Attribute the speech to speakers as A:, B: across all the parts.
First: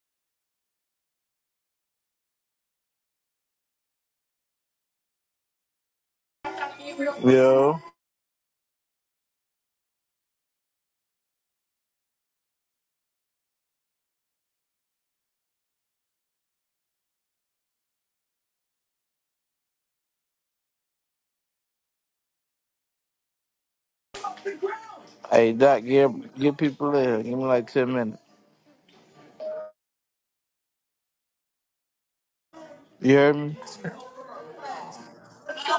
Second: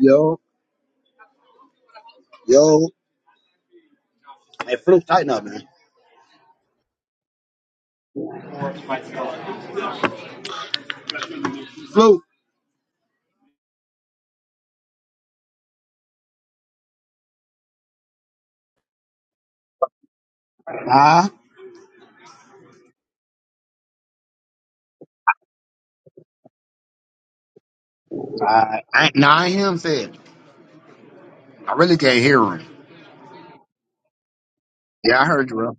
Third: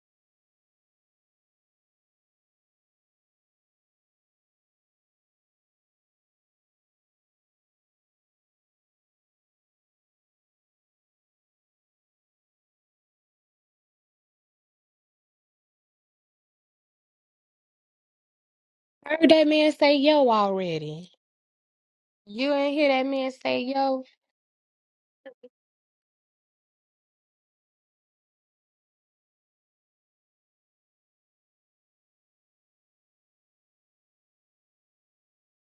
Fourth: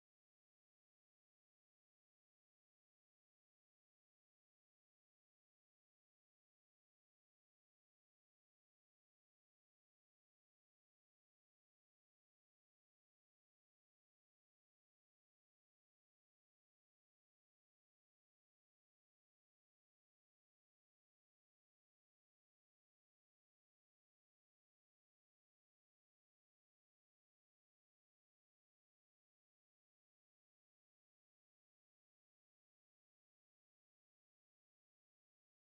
A: Yo, yo. Hey, Fluke, tighten up, man.
B: Yo.
A: Fluke.
C: Heard that man say yo already.
A: Huh?
C: You ain't hear that man say yo.
B: Hey, Doc, give, give people in. Give me like 10 minutes.
A: Uh, I, nah, I ain't hear him say it. I really can't hear him.
B: You heard me?
A: Yeah, I heard you, bro.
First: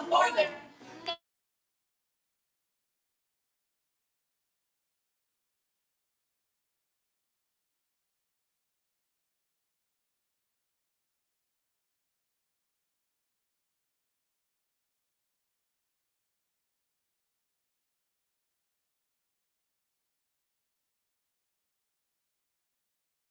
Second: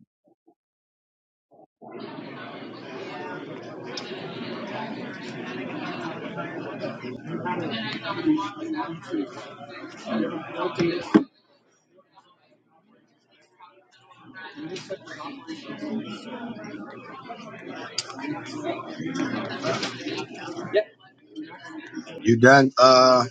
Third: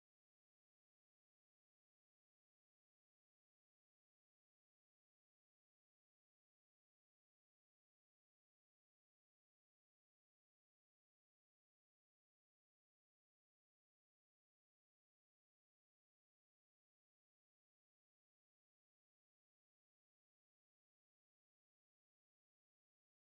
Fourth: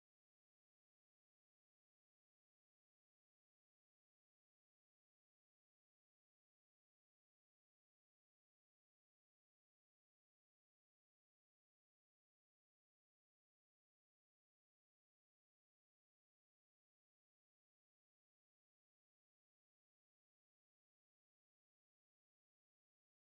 A: You done? uh.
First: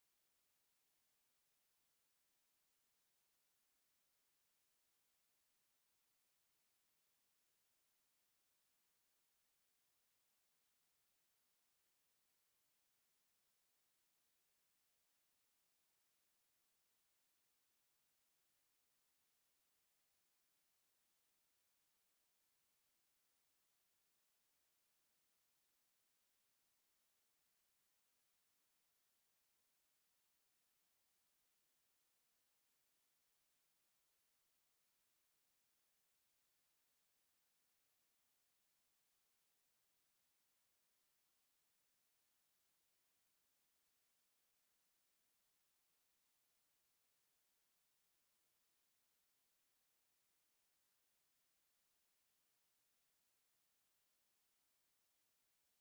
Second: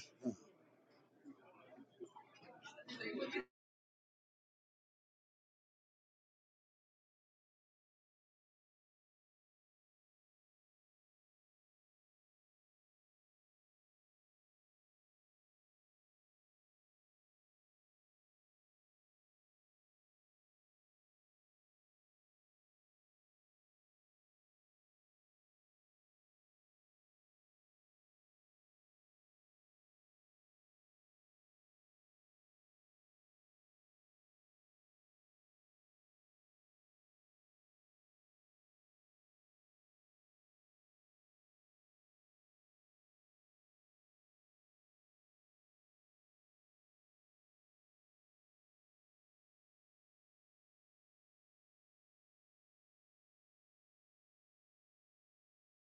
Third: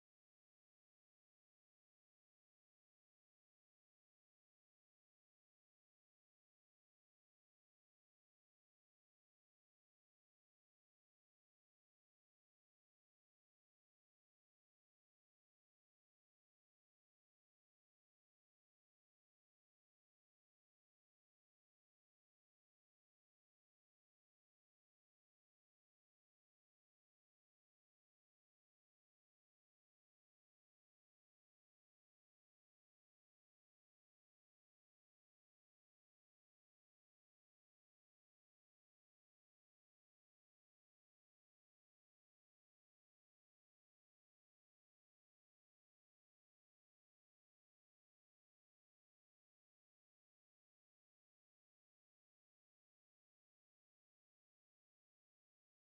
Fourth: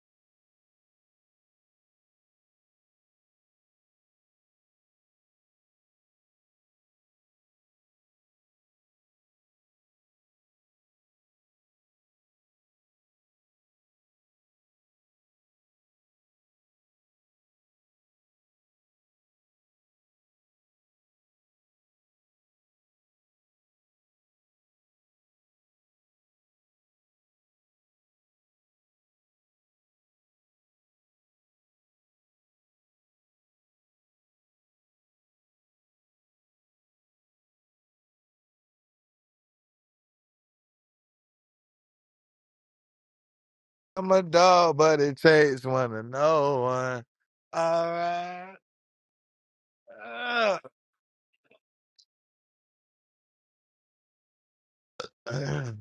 D: I'm a dog, but it takes one to know one. All right.